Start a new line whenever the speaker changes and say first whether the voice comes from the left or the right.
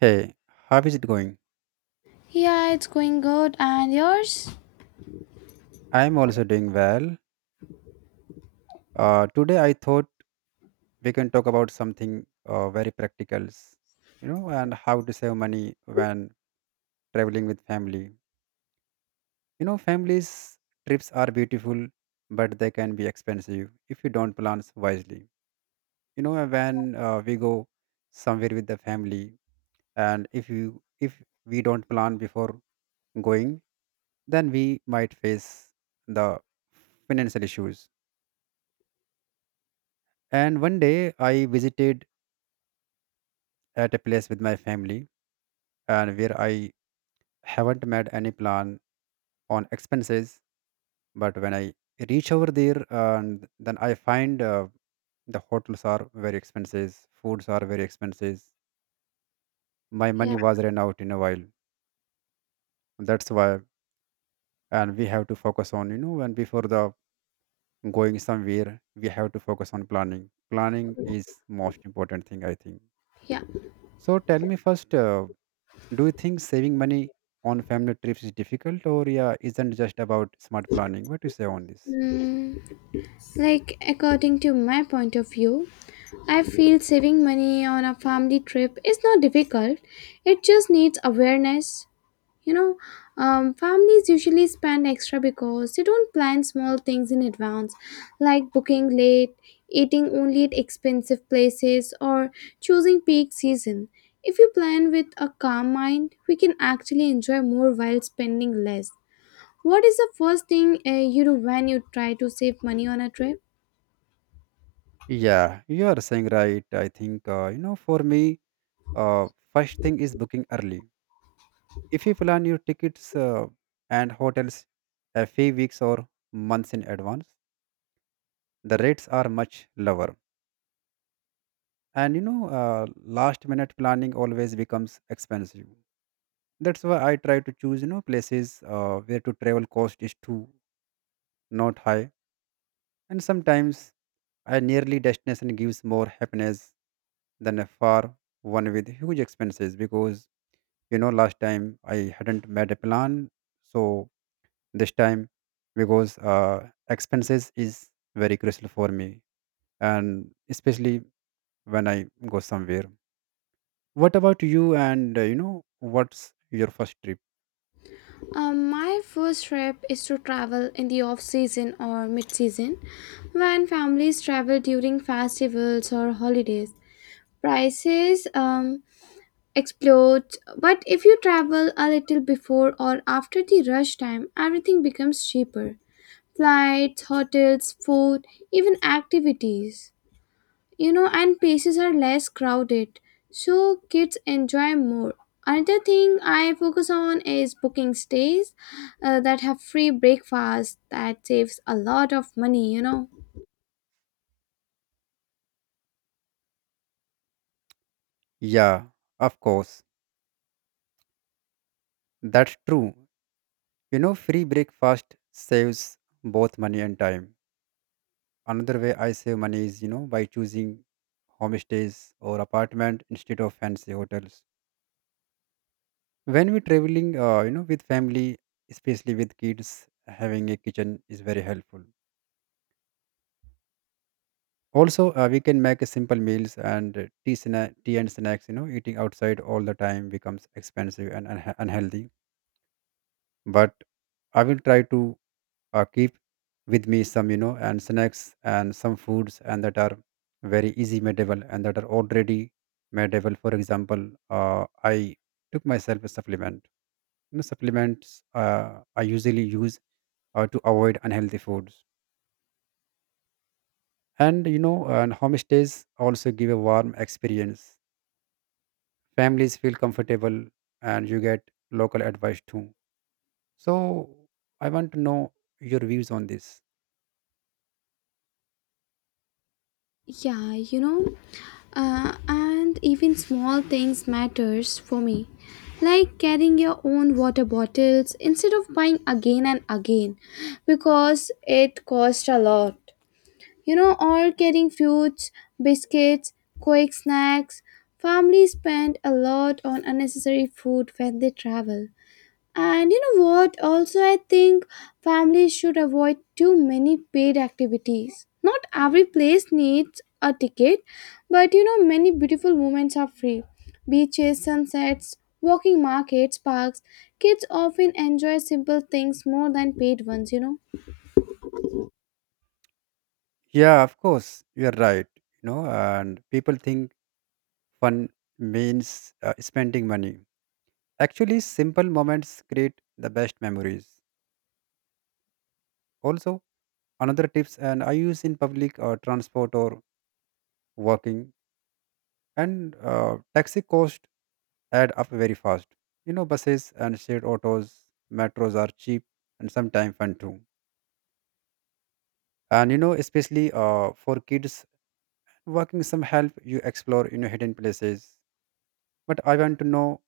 right: Hey, how is it going?
left: Yeah, it's going good. And yours?
right: I'm also doing well. Today I thought we can talk about something very practical, and how to save money when traveling with family. Families trips are beautiful, but they can be expensive if you don't plan wisely. When we go somewhere with the family, and if we don't plan before going, then we might face the financial issues. And one day I visited at a place with my family and where I haven't made any plan on expenses. But when I reach over there, and then I find the hotels are very expensive, foods are very expensive. My
left: Yeah,
right: money was ran out in a while. That's why, and we have to focus on. And before the going somewhere, we have to focus on planning. Planning is most important thing I think.
left: yeah.
right: So tell me first. Do you think saving money on family trips is difficult or yeah, isn't just about smart planning? What do you say on this?
left: Mm, according to my point of view, I feel saving money on a family trip is not difficult. It just needs awareness. You know, Families usually spend extra because they don't plan small things in advance, like booking late, eating only at expensive places, or choosing peak season. If we plan with a calm mind, we can actually enjoy more while spending less. What is the first thing you do when you try to save money on a trip?
right: Yeah, you are saying right. I think for me, uh, first thing is booking early. If you plan your tickets and hotels a few weeks or months in advance, the rates are much lower. And last minute planning always becomes expensive. That's why I try to choose places where to travel cost is too not high, and sometimes a nearly destination gives more happiness than a far one with huge expenses because last time I hadn't made a plan, so this time because expenses is very crucial for me and especially when I go somewhere. What about you? And what's your first trip?
left: My first trip is to travel in the off season or mid season when families travel during festivals or holidays. Prices explode, but if you travel a little before or after the rush time, everything becomes cheaper: flights, hotels, food, even activities. And places are less crowded, so kids enjoy more. Another thing I focus on is booking stays that have free breakfast. That saves a lot of money.
right: Yeah, of course, that's true. You know, free breakfast saves both money and time. Another way I save money is, by choosing homestays or apartment instead of fancy hotels. When we're traveling, with family, especially with kids, having a kitchen is very helpful. Also, we can make simple meals and tea and snacks. Eating outside all the time becomes expensive and unhealthy. But I will try to keep with me some and snacks and some foods and that are very easy madeable and that are already madeable. For example, I took myself a supplement, supplements I usually use to avoid unhealthy foods. And and homestays also give a warm experience, families feel comfortable and you get local advice too. So I want to know your views on this.
left: yeah you know and even small things matters for me, like carrying your own water bottles instead of buying again and again, because it costs a lot. All carrying fruits, biscuits, quick snacks. Families spend a lot on unnecessary food when they travel. And you know what? Also, I think families should avoid too many paid activities. Not every place needs a ticket, but many beautiful moments are free. Beaches, sunsets, walking markets, parks. Kids often enjoy simple things more than paid ones.
right: Yeah, of course, you are right. And people think fun means spending money. Actually, simple moments create the best memories. Also, another tips and I use in public transport or walking, and taxi cost add up very fast. Buses and shared autos, metros are cheap and sometimes fun too. And especially for kids, walking some help you explore hidden places. But I want to know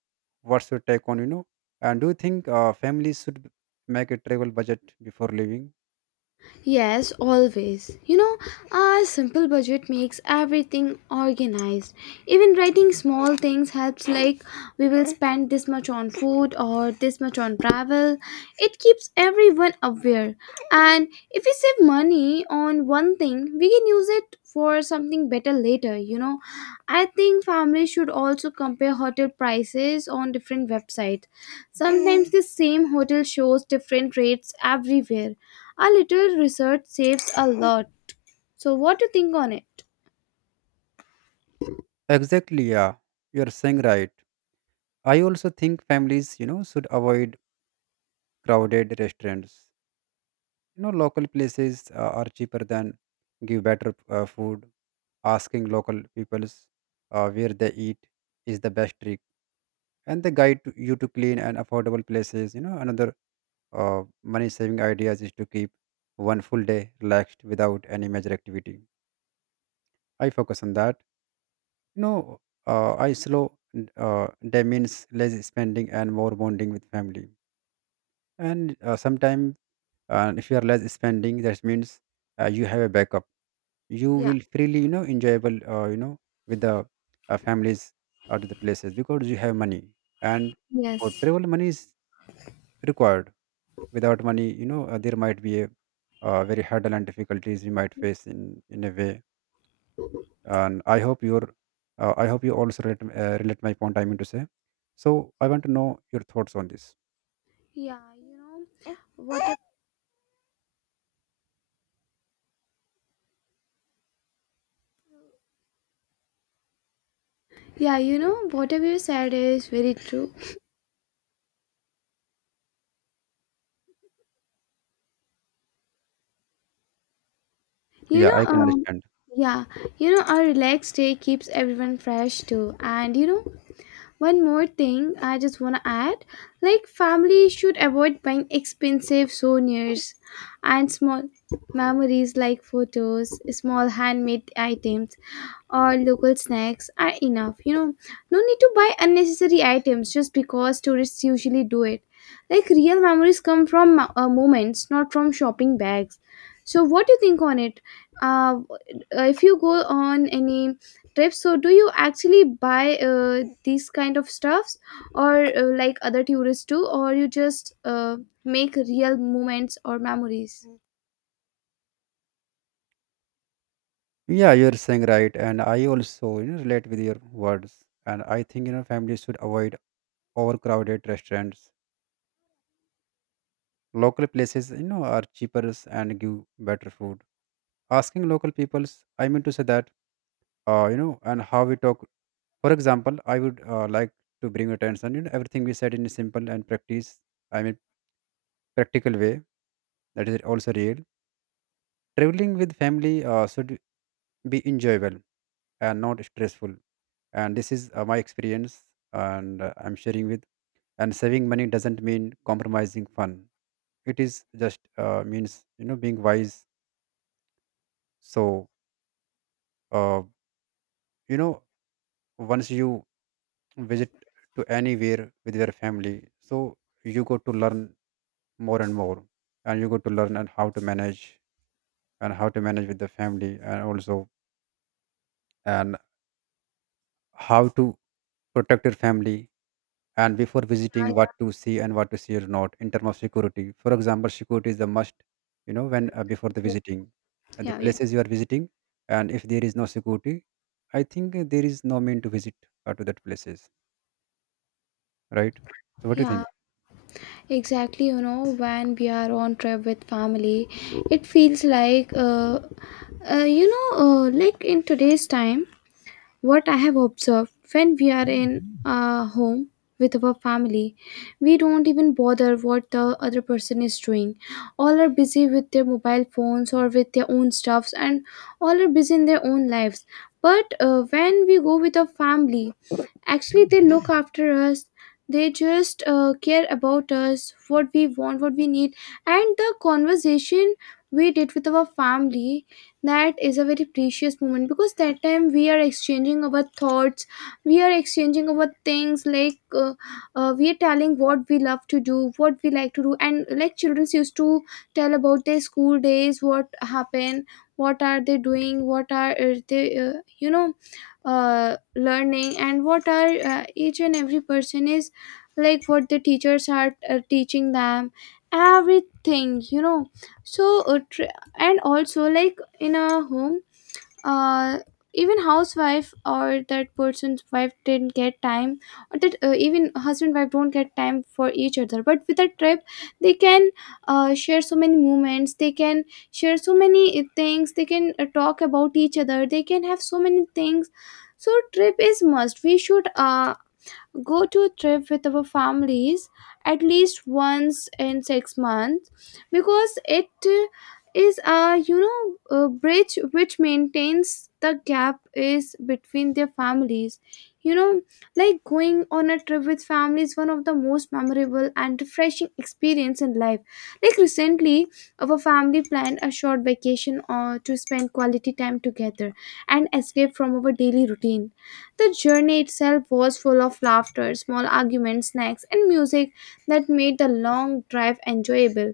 right: what's your take on. And do you think families should make a travel budget before leaving?
left: Yes, always. A simple budget makes everything organized. Even writing small things helps, like we will spend this much on food or this much on travel. It keeps everyone aware. And if we save money on one thing, we can use it for something better later. I think families should also compare hotel prices on different websites. Sometimes the same hotel shows different rates everywhere; a little research saves a lot. So, what do you think on it?
right: Exactly, yeah. You're saying right. I also think families, should avoid crowded restaurants. Local places are cheaper than give better food. Asking local peoples where they eat is the best trick, and they guide to you to clean and affordable places. Another money saving ideas is to keep one full day relaxed without any major activity. I focus on that. You know, I slow day means less spending and more bonding with family. And sometimes, if you are less spending, that means you have a backup. You
left: Yeah.
right: will freely, enjoyable, with the families or to the places because you have money. And for
left: Yes.
right: travel, money is required. Without money, there might be a very hurdle and difficulties we might face in a way. And I hope you also relate my point. I mean to say. So I want to know your thoughts on this.
left: Yeah. You know what? Yeah. Whatever you said is very true. You
right: Yeah,
left: know.
right: I can
left: Um,
right: understand.
left: yeah. A relaxed day keeps everyone fresh too, and one more thing I just want to add, families should avoid buying expensive souvenirs, and small memories like photos, small handmade items, or local snacks are enough. No need to buy unnecessary items just because tourists usually do it. Like, real memories come from moments, not from shopping bags. So, what do you think on it? Uh, if you go on any trips, so do you actually buy these kind of stuffs, or like other tourists do, or you just make real moments or memories?
right: Yeah, you're saying right, and I also relate with your words. And I think families should avoid overcrowded restaurants. Local places are cheaper and give better food. Asking local peoples, I mean to say that and how we talk. For example, I would like to bring your attention. Everything we said in a simple and practice, I mean, practical way, that is also real. Traveling with family should be enjoyable and not stressful. And this is my experience, and I'm sharing with. And saving money doesn't mean compromising fun. It is just means being wise. So uh, you know once you visit to anywhere with your family, so you go to learn more and more, and you got to learn and how to manage, and how to manage with the family and also and how to protect your family, and before visiting what to see and what to see or not in terms of security. For example, security is the must, when before the visiting and the
left: yeah yeah
right: places you are visiting. And if there is no security, I think there is no mean to visit to that places, right? So what do you
left: yeah
right: think?
left: Exactly, when we are on trip with family, it feels like like in today's time. What I have observed: when we are in a home with our family, we don't even bother what the other person is doing. All are busy with their mobile phones or with their own stuffs, and all are busy in their own lives. But when we go with a family, actually, they look after us. They just care about us, what we want, what we need. And the conversation we did with our family, that is a very precious moment, because that time we are exchanging our thoughts, we are exchanging our things, like we are telling what we love to do, what we like to do. And like children used to tell about their school days, what happened, what are they doing, what are you know, learning, and what are each and every person is, like what the teachers are teaching them, everything. So and also, like in a home, uh, even housewife or that person's wife didn't get time, or that even husband wife don't get time for each other, but with a trip they can share so many moments, they can share so many things, they can talk about each other, they can have so many things. So trip is must. We should go to a trip with our families at least once in 6 months, because it uh, is a a bridge which maintains the gap is between their families you know like, going on a trip with family is one of the most memorable and refreshing experience in life. Like recently, our family planned a short vacation or to spend quality time together and escape from our daily routine. The journey itself was full of laughter, small arguments, snacks, and music that made the long drive enjoyable.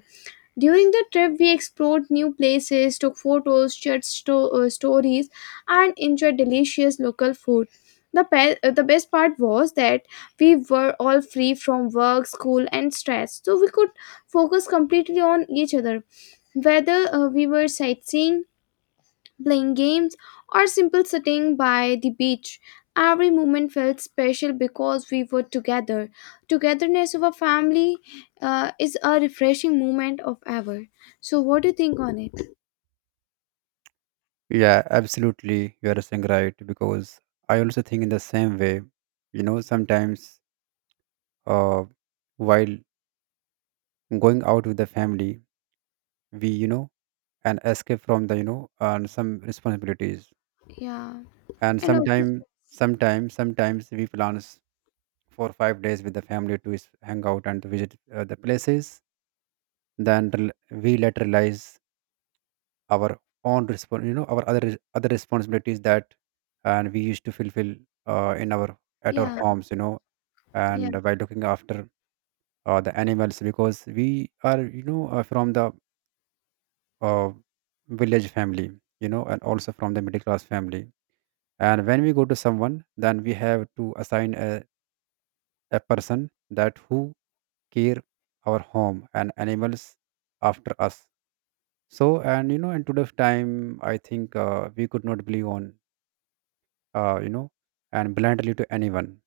left: During the trip, we explored new places, took photos, shared stories, and enjoyed delicious local food. The best part was that we were all free from work, school, and stress, so we could focus completely on each other. Whether we were sightseeing, playing games, or simple sitting by the beach. Every moment felt special because we were together. Togetherness of a family is a refreshing moment of ever. So, what do you think on it?
right: Yeah, absolutely, you are saying right, because I also think in the same way. Sometimes uh, while going out with the family, we and escape from the and some responsibilities.
left: Yeah,
right: And
left: and also,
right: sometimes we plans for 5 days with the family to hang out and to visit the places. Then we later realize our own respon you know our other other responsibilities that, and we used to fulfill in our at our
left: yeah,
right: homes.
left: yeah,
right: And by looking after the animals, because we are from the uh, village family, and also from the middle class family. And when we go to someone, then we have to assign a person that who care our home and animals after us. So, and in today's time, I think we could not believe on, uh, you know, and blindly to anyone,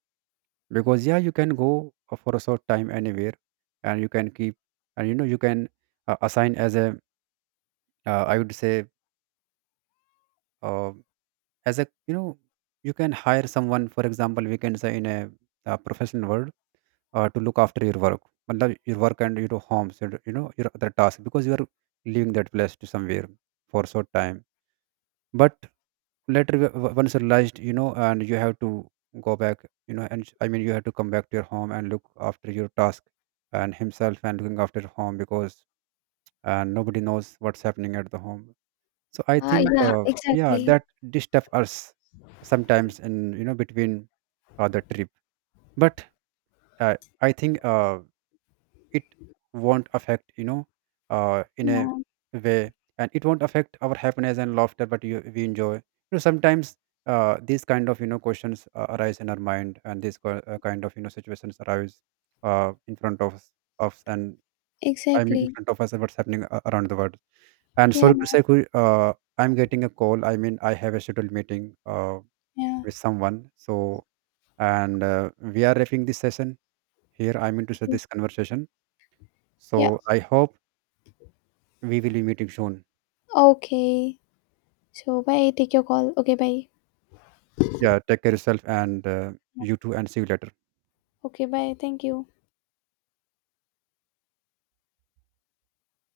right: because yeah, you can go for a short time anywhere, and you can keep, and you can assign as a, I would say uh, as a, you can hire someone, for example, we can say in a professional world to look after your work, matlab your work and your homes, and your other tasks, because you are leaving that place to somewhere for a short time. But later, once you realized, and you have to go back, and I mean, you have to come back to your home and look after your task and himself, and looking after home, because and nobody knows what's happening at the home. So I think
left: yeah,
right: yeah,
left: exactly,
right: that disturb us sometimes in, between the trip. But I think it won't affect, in a
left: yeah,
right: way, and it won't affect our happiness and laughter, but we enjoy, sometimes these kind of questions arise in our mind, and these kind of situations arise in front of us, and, I mean, in
left: exactly,
right: front of us, and what's happening around the world. And
left: yeah,
right: sorry to say, Kuri, I'm getting a call. I mean, I have a scheduled meeting
left: yeah,
right: with someone. So, and we are wrapping this session here. I mean to say
left: yeah.
right: this conversation.
left: Yeah.
right: So, I hope we will be meeting soon.
left: Okay, so bye. Take your call. Okay, bye.
right: Yeah, take care yourself and you too, and see you later.
left: Okay, bye. Thank you.